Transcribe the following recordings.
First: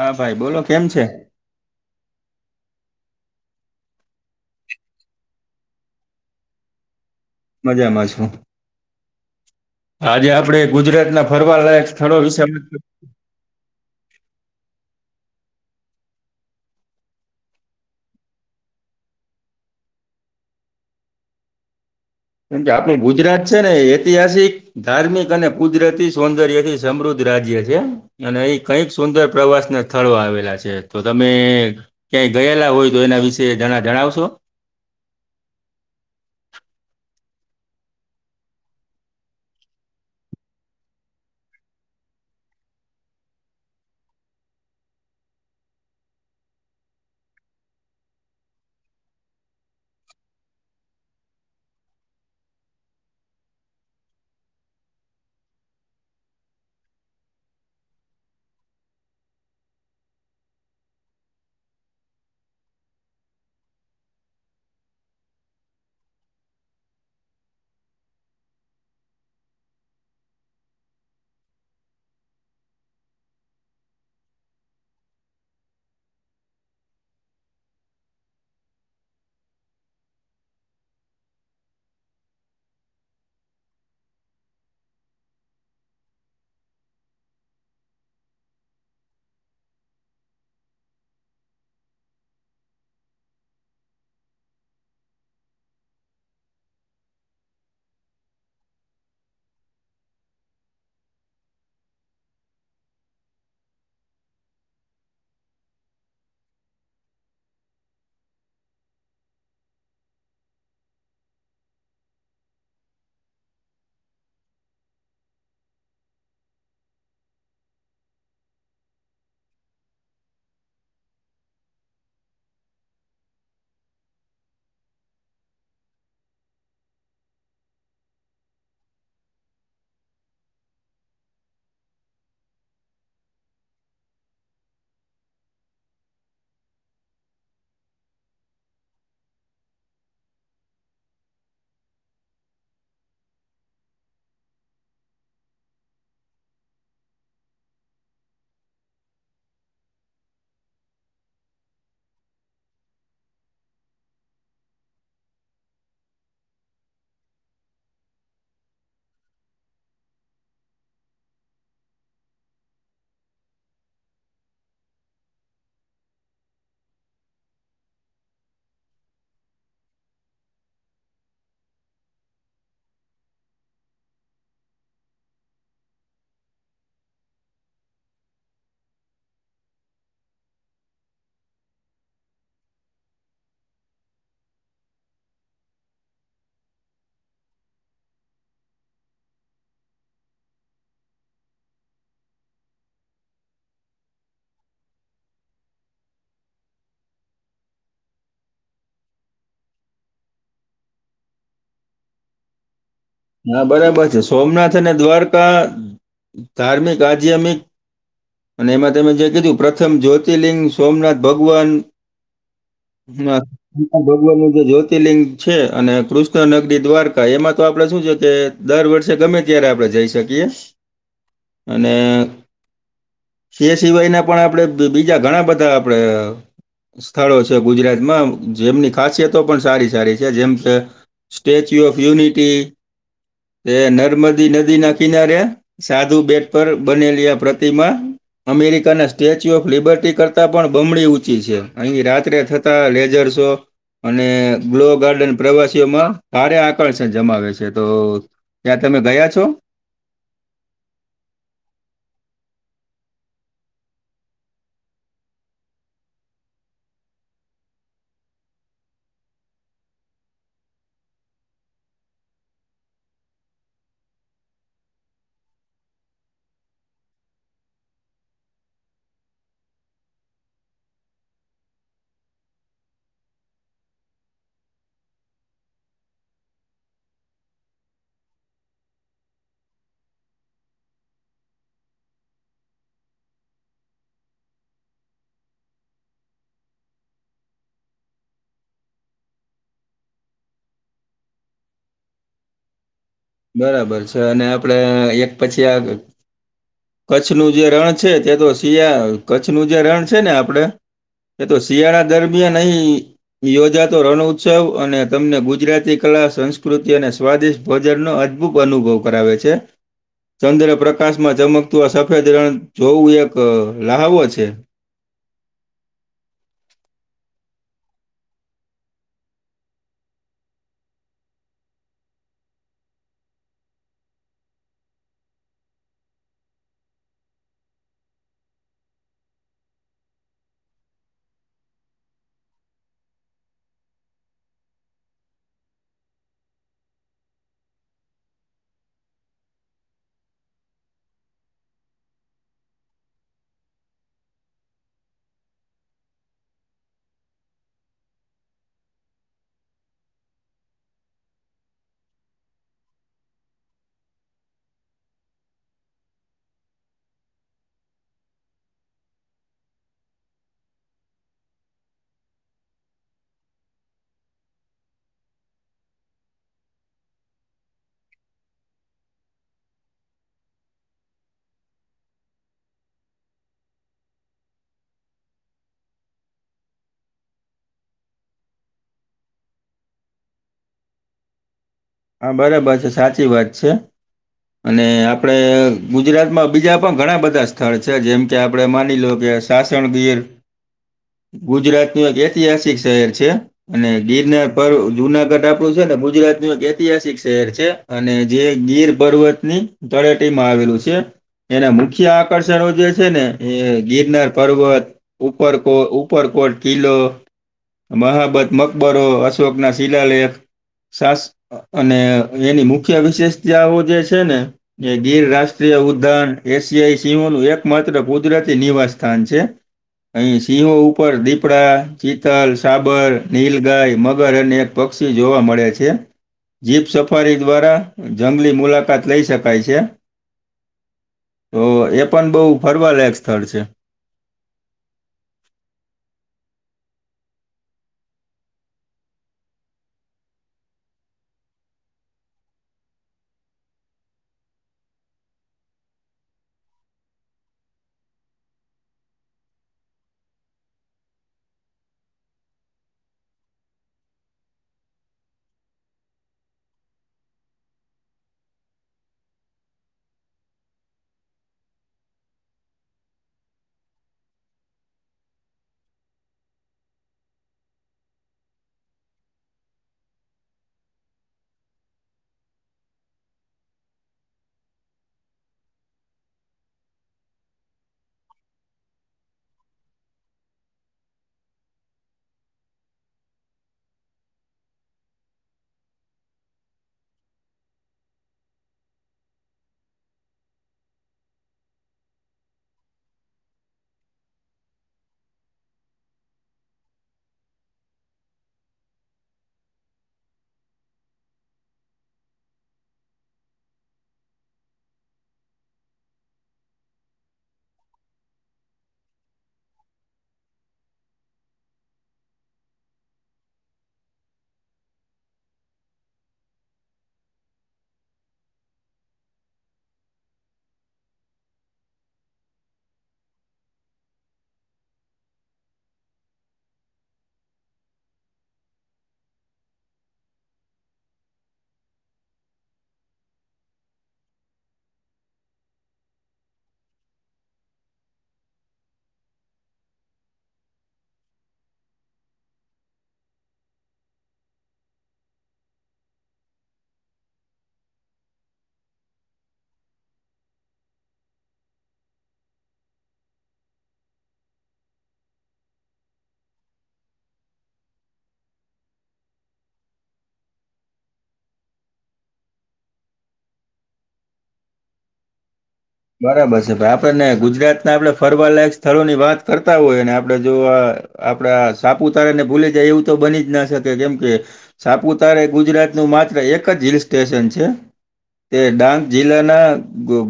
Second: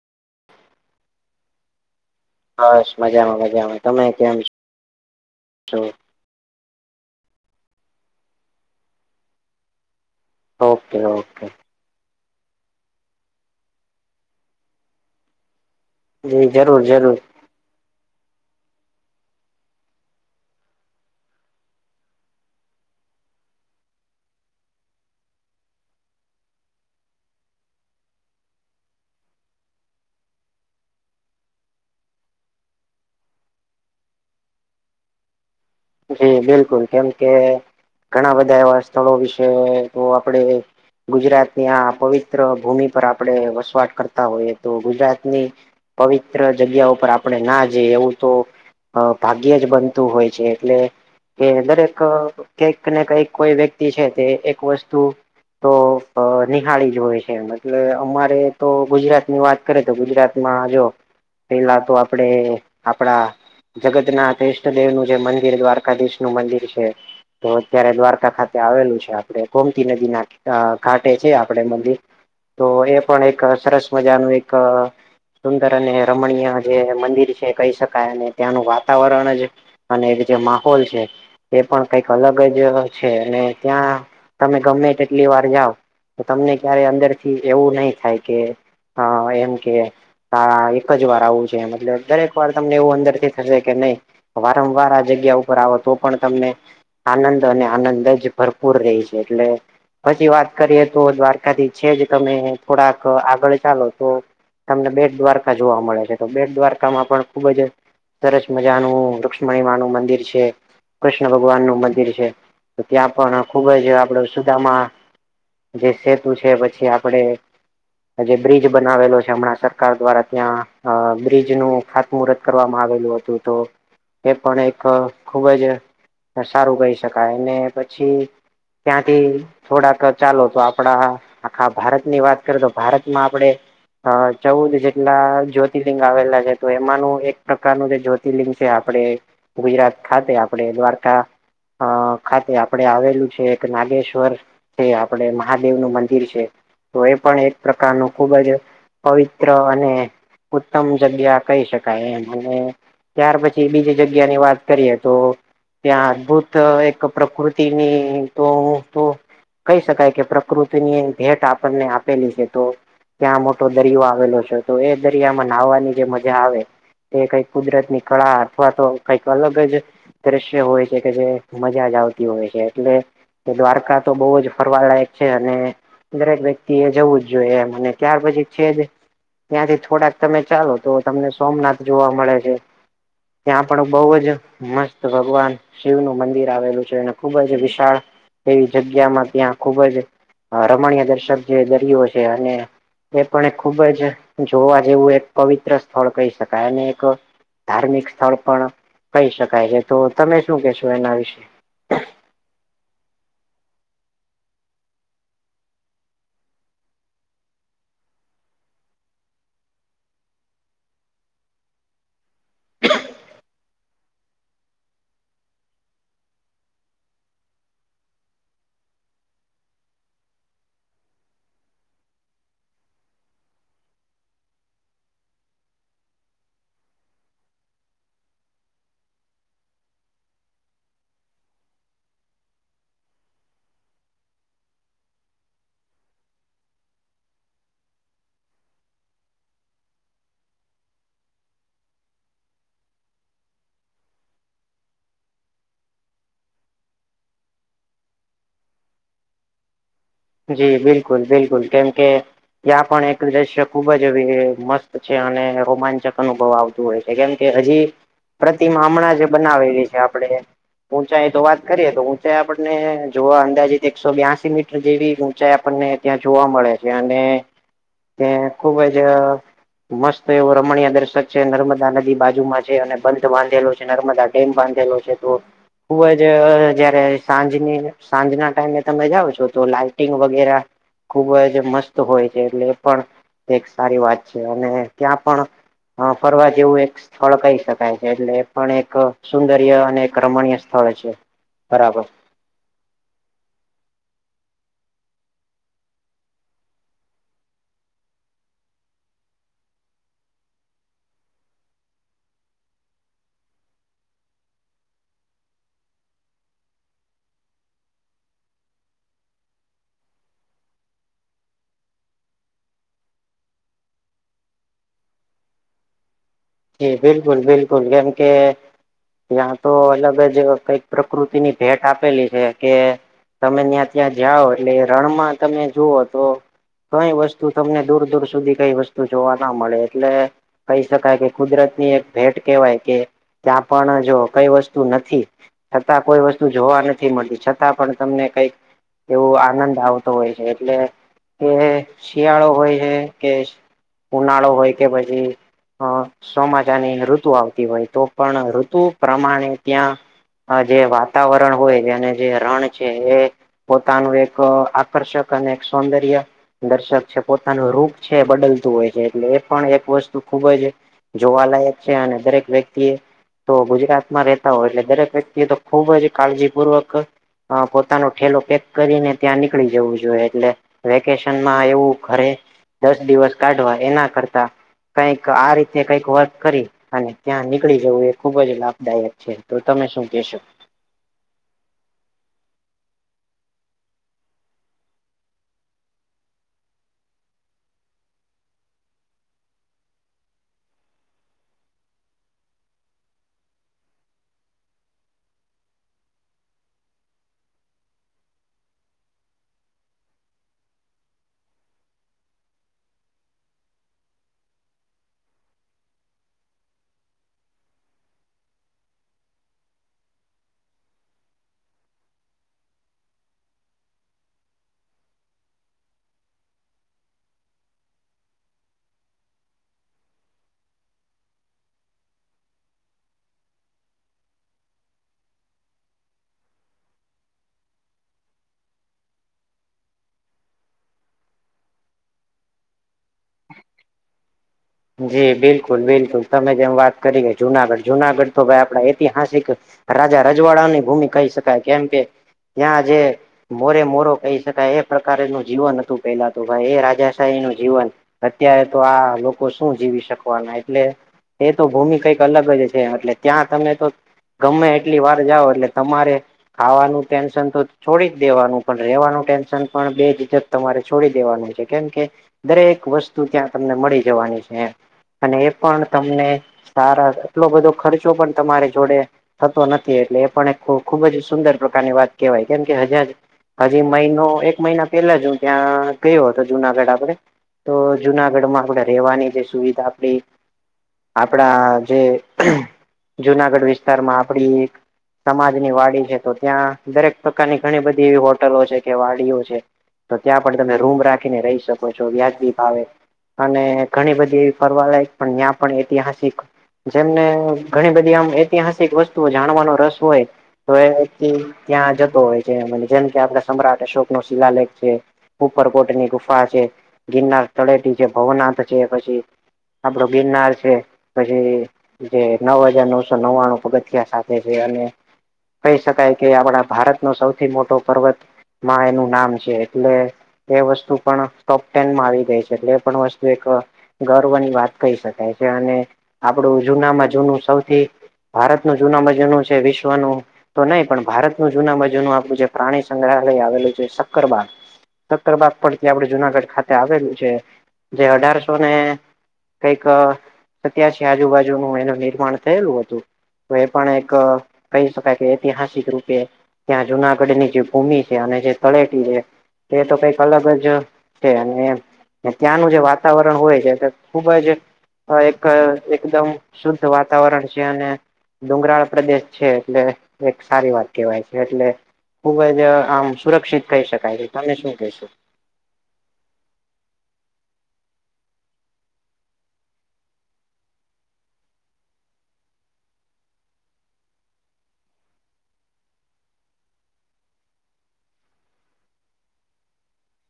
હા ભાઈ, બોલો કેમ છે? બસ મજામાં મજામાં, તમે કેમ છો? મજામાં છું, આજે આપણે ઓકે ગુજરાતના ઓકે ફરવાલાયક [unintelligible] જી જરૂર જરૂર. કેમ કે આપણું ગુજરાત છે ને ઐતિહાસિક ધાર્મિક અને કુદરતી સૌંદર્યથી સમૃદ્ધ રાજ્ય છે. અને અહીં કંઈક સુંદર પ્રવાસના સ્થળો આવેલા છે તો તમે ક્યાંય ગયેલા હોય તો એના વિશે જરા જણાવશો. જી બિલકુલ કેમ કે ઘણાં બધાં એવા સ્થળો વિશે તો આપડે ગુજરાતની આ પવિત્ર ભૂમિ પર આપણે વસવાટ કરતા હોઈએ તો ગુજરાતની પવિત્ર જગ્યા ઉપર આપણે ના જઈએ એવું તો અ ભાગ્યે જ બનતું હોય છે. એટલે કે દરેક કંઈક ને કંઈક કોઈ વ્યક્તિ છે તે એક વસ્તુ તો અ નિહાળી જ હોય છે એટલે મતલબ અમારે તો ગુજરાતની વા કરે તો ગુજરાતમાં આ જો પેલા તો આપડે આપડા જગતનાથ ઈષ્ટદેવનુ જે મંદિ ર દ્વારકાધીશનું મંદિર છે. તો અત્યારે દ્વારકા ખાતે આવેલું છે આપણે ગોમતી નદીના અ ઘાટે છે આપડે મંદિર. તો એ પણ એક સરસ મજાનું એક સુંદર અને રમણીય જે મંદિર છે કહી શકાય અને ત્યાંનું વાતાવરણ જ. અને એક જે માહોલ છે. એ પણ કાઈક અલગ જ છે અને ત્યાં તમે ગમે તેટલી વાર જાવ તો તમને ક્યારે અંદરથી એવું નઈ થાય કે અ એમ કે આ એક જ વાર આવું છે મતલબ દરેક વાર તમને એવું અંદર થી થશે કે નઈ વારંવાર આ જગ્યા ઉપર આવો તો પણ તમને આનંદ અને આનંદ જ ભરપૂર રહે છે એટલે પછી વાત કરીએ તો દ્વારકાથી છે જ તમે થોડાક આગળ ચાલો તો તમને બેટ દ્વારકા જોવા મળે છે તો બેટ દ્વારકામાં પણ ખુબ જ. સરસ મજાનુંું લુક્ષ્મણીવા નું મંદિર છે. કૃષ્ણ ભગવાન નું મંદિર છે તો ત્યાં પણ ખુબ જ આપડ સુદામાં. જે સેતુ છે પછી આપડે. અ જે બ્રિજ બનાવેલો છે હમણાં સરકાર દ્વારા ત્યાં અ બ્રિજનું ખાતમુહૂર્ત કરવામાં આવેલું તું તો એ પણ એક ખ ખૂબ જ સારું કહી શકાય અને પછી ત્યાંથી થોડાક ચાલો તો આપણા આખા ભારતની વાત કરીએ તો ભારતમાં આપડે અ ચૌદ જેટલા જ્યોતિર્લિંગ આવેલા છે તો એમાંનું એક પ્રકારનું જે જ્યોતિર્લિંગ છે આપણે ગુજરાત ખાતે આપડે દ્વારકા અ ખાતે આપડે આવેલું છે એક નાગેશ્વર. છે આપડે મહાદેવ નું મંદિર છે. તો એ પણ એક પ્રકારનું ખુબ જ પવિત્ર અને ઉત્તમ જગ્યા કહી શકાય એમ અને ત્યાર પછી બીજી જગ્યા જગ્યા ની વાત કરીએ તો ત્યાં અદભુત એક પ્રકૃતિની તો. કહી શકાય કે પ્રકૃતિની ભેટ આપણને આપેલી છે તો. ત્યાં મોટો દરિયો આવેલો છે તો એ દરિયામાં નહવાની જે મજા આવે. એ કઈ કુદરત નીકળા અથવા તો. કઈક અલગ જ દ્રશ્ય હોય છે કે જે મજા જ આવતી હોય છે એટલે. દ્વારકા તો બહુ જ ફરવા લાયક છે અને. દરેક વ્યક્તિ એ જવું જ જોઈએ એમને ત્યાર પછી છે જ. ત્યાંથી થોડાક તમે ચાલો તો તમને સોમનાથ જોવા મળે છે. ત્યાં પણ બહુ જ મસ્ત ભગવાન શિવનું મંદિર આવેલું છે અને ખુબ જ વિશાળ. એવી જગ્યામાં ત્યાં ખૂબ જ રમણીય દર્શક જે દરિયો છે અને. એ પણ ખુબ જ જોવા જેવું એક પવિત્ર સ્થળ કહી શકાય અને એક. ધાર્મિક સ્થળ પણ કહી શકાય છે તો તમે શું કેશો એના વિશે. હા બરાબર છે સોમનાથ અને દ્વારકા ધાર્મિક આધમિક અને એમાં તમે જે કીધું પ્રથમ જ્યોતિર્લિંગ સોમનાથ ભગવાન હ ભગવાન નું જે જ્યોતિર્લિંગ છે અને કૃષ્ણનગરી દ્વારકા એમાં તો આપડે શું છે કે દર વર્ષે ગમે ત્યારે આપડે જઈ શકીએ અને એ સિવાયના પણ આપણે બીજા ઘણા બધા આપણે સ્થળો છે ગુજરાતમાં જેમની ખાસિયતો પણ સારી સારી છે જેમ કે સ્ટેચ્યુ ઓફ યુનિટી એ નર્મદી નદી ના કિનારે સાધુ બેટ પર બનેલી આ પ્રતિમા અમેરિકાના સ્ટેચ્યુ ઓફ લિબર્ટી કરતાં પણ બમણી ઊંચી છે અહીં રાત્રે થતા લેઝરસો અને ગ્લો ગાર્ડન પ્રવાસીઓમાં સારે આકર્ષણ જમાવે છે તો ત્યાં તમે ગયા છો જી બિલકુલ બિલકુલ કેમ કે ત્યાં પણ એક દ્રશ્ય ખુબ જ મસ્ત છે અને રોમાંચક અનુભવ આવશે હોય છે કેમ કે હજી પ્રતિમા હમણાં જે બનાવેલી છે આપણે ઊંચાઈ એ તો વાત કરીએ તો ઉઊંચાઈ આપણને જોવા અંદાજત એકસો બ્યાસી મીટર જેવી ઊંચાઈ આપણને ત્યાં જોવા મળે છે અને ત્યા ખુબ જ મસ્ત એવો રમણીય દર્શક છે નર્મદા નદી બાજુમાં છે અને બંધ બાંધેલો છે નર્મદા એમ બાંધેલો છે તો ખુબ જ જયારે સાંજની સાંજના ટાઈમે તમે જાઓ છો તો લાઈ ટિંગ વગેરા ખુબ જ મસ્ત હોય છે એટલે એ પણ એક સારી વાત છે અને ત્યાં પણ હા ફરવા જેવું એક સ્થળ કહી શકાય છે એટલે એ પણ એક સુંદર્ય અને એક રમણીય સ્થળ છે બરાબર બરાબર છે અને આપડે એક પછી આગ કચ્છનુંું જે રણ છે તે તો શિયા કચ્છ નું જે રણ છે ને આપડે એ તો શિયાળા દરમિયાન અહી યોજાતો રણ ઉત્સવ અને તમને ગુજરાતી કલા સંસ્કૃતિ અને સ્વાદિષ્ટ ભોજનનો અદભુત અનુભવ કરાવે છે ચંદ્ર પ્રકાશમાં ચમકતું આ સફેદ રણ જોવું એક લહાવો છે એ બિલકુલ બિલકુલ જેમ કે ત્યાં તો અલગ જ કંઈક પ્રકૃતિ ની ભેટ આપેલી છે કે તમે ત્યાં ત્યાં જાઓ એટલે રણમાં તમે જુઓ તો કઈ વસ્તુ તમને દૂર દૂર સુધી કઈ વસ્તુ જોવા ના મળે એટલે કહી શકાય કે કુદરત ની એક ભેટ કેવાય કે ત્યાં પણ જો કઈ વસ્તુ નથી છતાં કોઈ વસ્તુ જોવા નથી મળતી છતાં પણ તમને કઈક એવો આનંદ આવતો હોય છે એટલે કે શિયાળો હોય હે કે ઉનાળો હોય કે પછી હા સોમાચાની ઋતુ આવતી હોય તો પણ ઋતુ પ્રમાણે ત્યાં જે વાતાવરણ હોય અને જે રણ છે એ પોતાનું એક આકર્ષક અને એક સૌંદર્ય દર્શક છે પોતાનું રૂપ છે બદલતું હોય છે એટલે એ પણ એક વસ્તુ ખુબ જ જોવાલાયક છે અને દરેક વ્યક્તિએ તો ગુજરાતમાં રહેતા હોય એટલે દરેક વ્યક્તિ તો ખુબ જ કાળજીપૂર્વક અ પોતાનો ઠેલો પેક કરીને ત્યાં નીકળી જવું જોઈએ એટલે વેકેશનમાં એવું ઘરે દસ દિવસ કાઢવા એના કરતા કઈક આ રી તેં કઈક વર્ક કરી અને ત્યાં નીકળી જવું એ ખુબ જ લાભદાયક છે તો તમે શું કેશો? હા બરાબર છે સાચી વાત છે અને આપડે ગુજરાતમાં બીજા પણ ઘણા બધા સ્થળ છે જેમ કે આપડે માની લો કે તાસણ ગીર ગુજરાતનું એક ઐતિહાસિક શહેર છે અને ગીરનાર પરર્વ જુનાગઢ આપડું છે ને ગુજરાત નું એક તિહાસિક શહેર છે અને જે ગીર પર્વતની તળેટીમાં આવેલું છે એના મુખ્ય આકર્ષણો જે છે ને એ ગિરનાર પર્વત ઉપરકો ઉપરકોટ કિલ્લો મહાબત મકબરો અશોકના શિલાલેખ સાસ અને એની મુખ્ય વિશેષતાઓ જે છે ને એ ગીર રાષ્ટ્રીય ઉદ્યાન એશિયાઈ સીંહોનું એકમાત્ર કુદરતી નિવાસસ્થાન છે અહીં સિંહો ઉપર દીપડા ચીતલ સાબર નીલગાય મગર અને પક્ષીઓ જોવા મળે છે જીપ સફારી દ્વારા જંગલી મુલાકાત લઈ શકાય છે તો એ પણ બહુ ફરવા લાયક સ્થળ છે જી બિલકુલ બિલકુલ તમે જેમ વાત કરી કે જુનાગઢ જુનાગઢ તો ભાઈ આપડા ઐતિહાસિક રાજા રજવાડાની ભૂમિ કહી શકાય કેમ કે ત્યાં જે મોરે મોરો કહી શકાય એ પ્રકાર ન જીવન હતું પેહેલા તો ભાઈ એ રાજાશાહી નું જીવન અત્યારે તો આ લો કો શું જીવી શકવાના એટલે એ તો ભૂમિ કઈક અલગ જ છે એટલે ત્યાં તમને તો ગમે એટલી વાર જાઓ એટલે તમારે ખાવાનું ટેન્શન તો છોડી જ દેવાનું પણ રેવાનું ટેન્શન પણ બે [unintelligible] તમારે છોડી દેવાનું છે કેમ કે દરેક વસ્તુ ત્યાં તમને મળી જવાની છે અને એ પણ તમને સારા એટલો બધો ખર્ચો પણ તમારે જોડે થતો નથી એટલે એ પણ એક ખૂબ જ સુંદર પ્રકારની વાત કેહેવાય કેમ કે હજાજ હજી મહિનો એક મહિના પેલા જ હું ત્યાં ગયો હતો જુનાગઢ આપડે તો જુનાગઢ માં આપડે રેવાની જે સુવિધા આપડી આપણા જે જુનાગઢ વિસ્તારમાં આપડી એક સમાજની વાડી છે તો ત્યાં દરેક પ્રકારની ઘણી બધી એવી હોટલો છે કે વાડીઓ છે તો ત્યાં પણ તમે રૂમ રાખીને રહી શકો છો વ્યાજબી ભાવે અને ઘણી બધી એવી ફરવા લયક પણ ત્યાં પણ ઐતિહાસિક જેમને ઘણી બધી આમ ઐતિહાસિક વસ્તુઓ જાણવાનો રસ હોય તો એ ત્યાં જતો હોય છે કેમ કે આપડે સમ્રાટ અશોક નો શિલાલેખ છે ઉપરકોટ ની ગુફા છે ગિરનાર તળેટી છે ભવનાથ છે પછી આપડો ગિરનાર છે પછી જે નવ હજાર નવસો નવાણું પગથિયા સાથે છે અને કહી શકાય કે આપણા ભારત નો સૌથી મોટો પર્વત માં એનું નામ છે એટલે એ વસ્તુ પણ ટોપ ટેનમાં આવી ગઈ છે એટલે એ પણ વસ્તુ એક ગર્વની વાત કહી શકાય છે અને આપણું જૂનામાં જૂનું સૌથી ભારતનું જૂનામાં જૂનું છે વિશ્વનું તો નહીં પણ ભારતનું જુના માં જુનું આપણું જે પ્રાણી સંગ્રહાલય આવેલું છે સક્કરબાગ સત્તર બાગ પરથી આપડે જુનાગઢ ખાતે આવેલું છે જે અઢારસો ને કઈક સત્ય છે આજુબાજુ નુ એનું નિર્માણ થયેલું હતું તો એ પણ એક કહી શકાય કે ઐતિહાસિક રૂપે ત્યાં જુનાગઢ ની જે ભૂમિ છે અને જે તળેટી છે તે તો કઈક અલગ જ છે અને ત્યાંનું જે વાતા વાતાવરણ હોય છે ખુબ જ એક એકદમ શુદ્ધ વાતાવરણ છે અને ડુંગરાળ પ્રદેશ છે એટલે એક સારી વાત કેહેવાય છે એટલે ખુબ જ આમ સુરક્ષિત કહી શકાય છે તમે શું કેશો બરાબર છે પણ આપડેને ગુજરાત ના આપડે ફરવાલાયક સ્થળો ની વાત કરતા હોય ને આપડે જો આ આપડા સાપુતારા ને ભૂલે જાય એવું તો બની જ ના શકે કેમ કે સાપુતારા ગુજરાતનું માત્ર એક જ હિલ સ્ટેશન છે તે ડાંગ જિલ્લાના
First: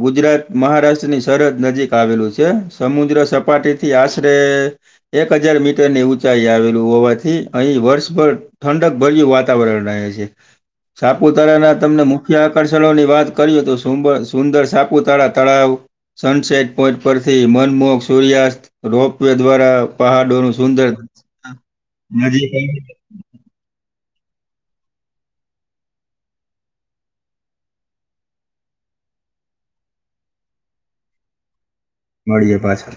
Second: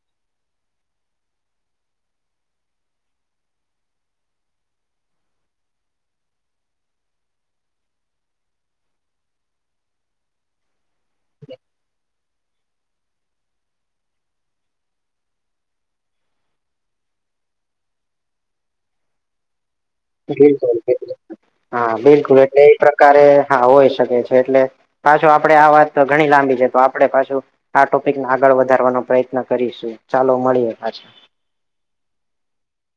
ગુજરાત મહારાષ્ટ્રની સરહદ નજીક આવેલું છે સમુદ્ર સપાટી થી આશરે એક હજાર મીટરની ઊંચાઈ આવેલું હોવાથી અહીં વર્ષભર ઠંડક ભર્યું વાતાવરણ રહે છે. સાપુતારાના તમને મુખ્ય આકર્ષણોની વાત કરીએ તો સુંદર સાપુતારા તળાવ સનસેટ પોઈન્ટ પરથી મનમોહ સૂર્યાસ્ત રોપ વે દ્વારા પહાડોનું બિલકુલ સુંદર હા બિલકુલ નજીક એટલે એ પ્રકારે હા હોય શકે છે એટલે પાછું આપડે આ વાત તો ઘણી લાંબી છે તો આપડે પાછું આ ટોપિકને આગળ વધારવાનો પ્રયત્ન કરીશું ચાલો મળીએ પાછા મળીએ પાછા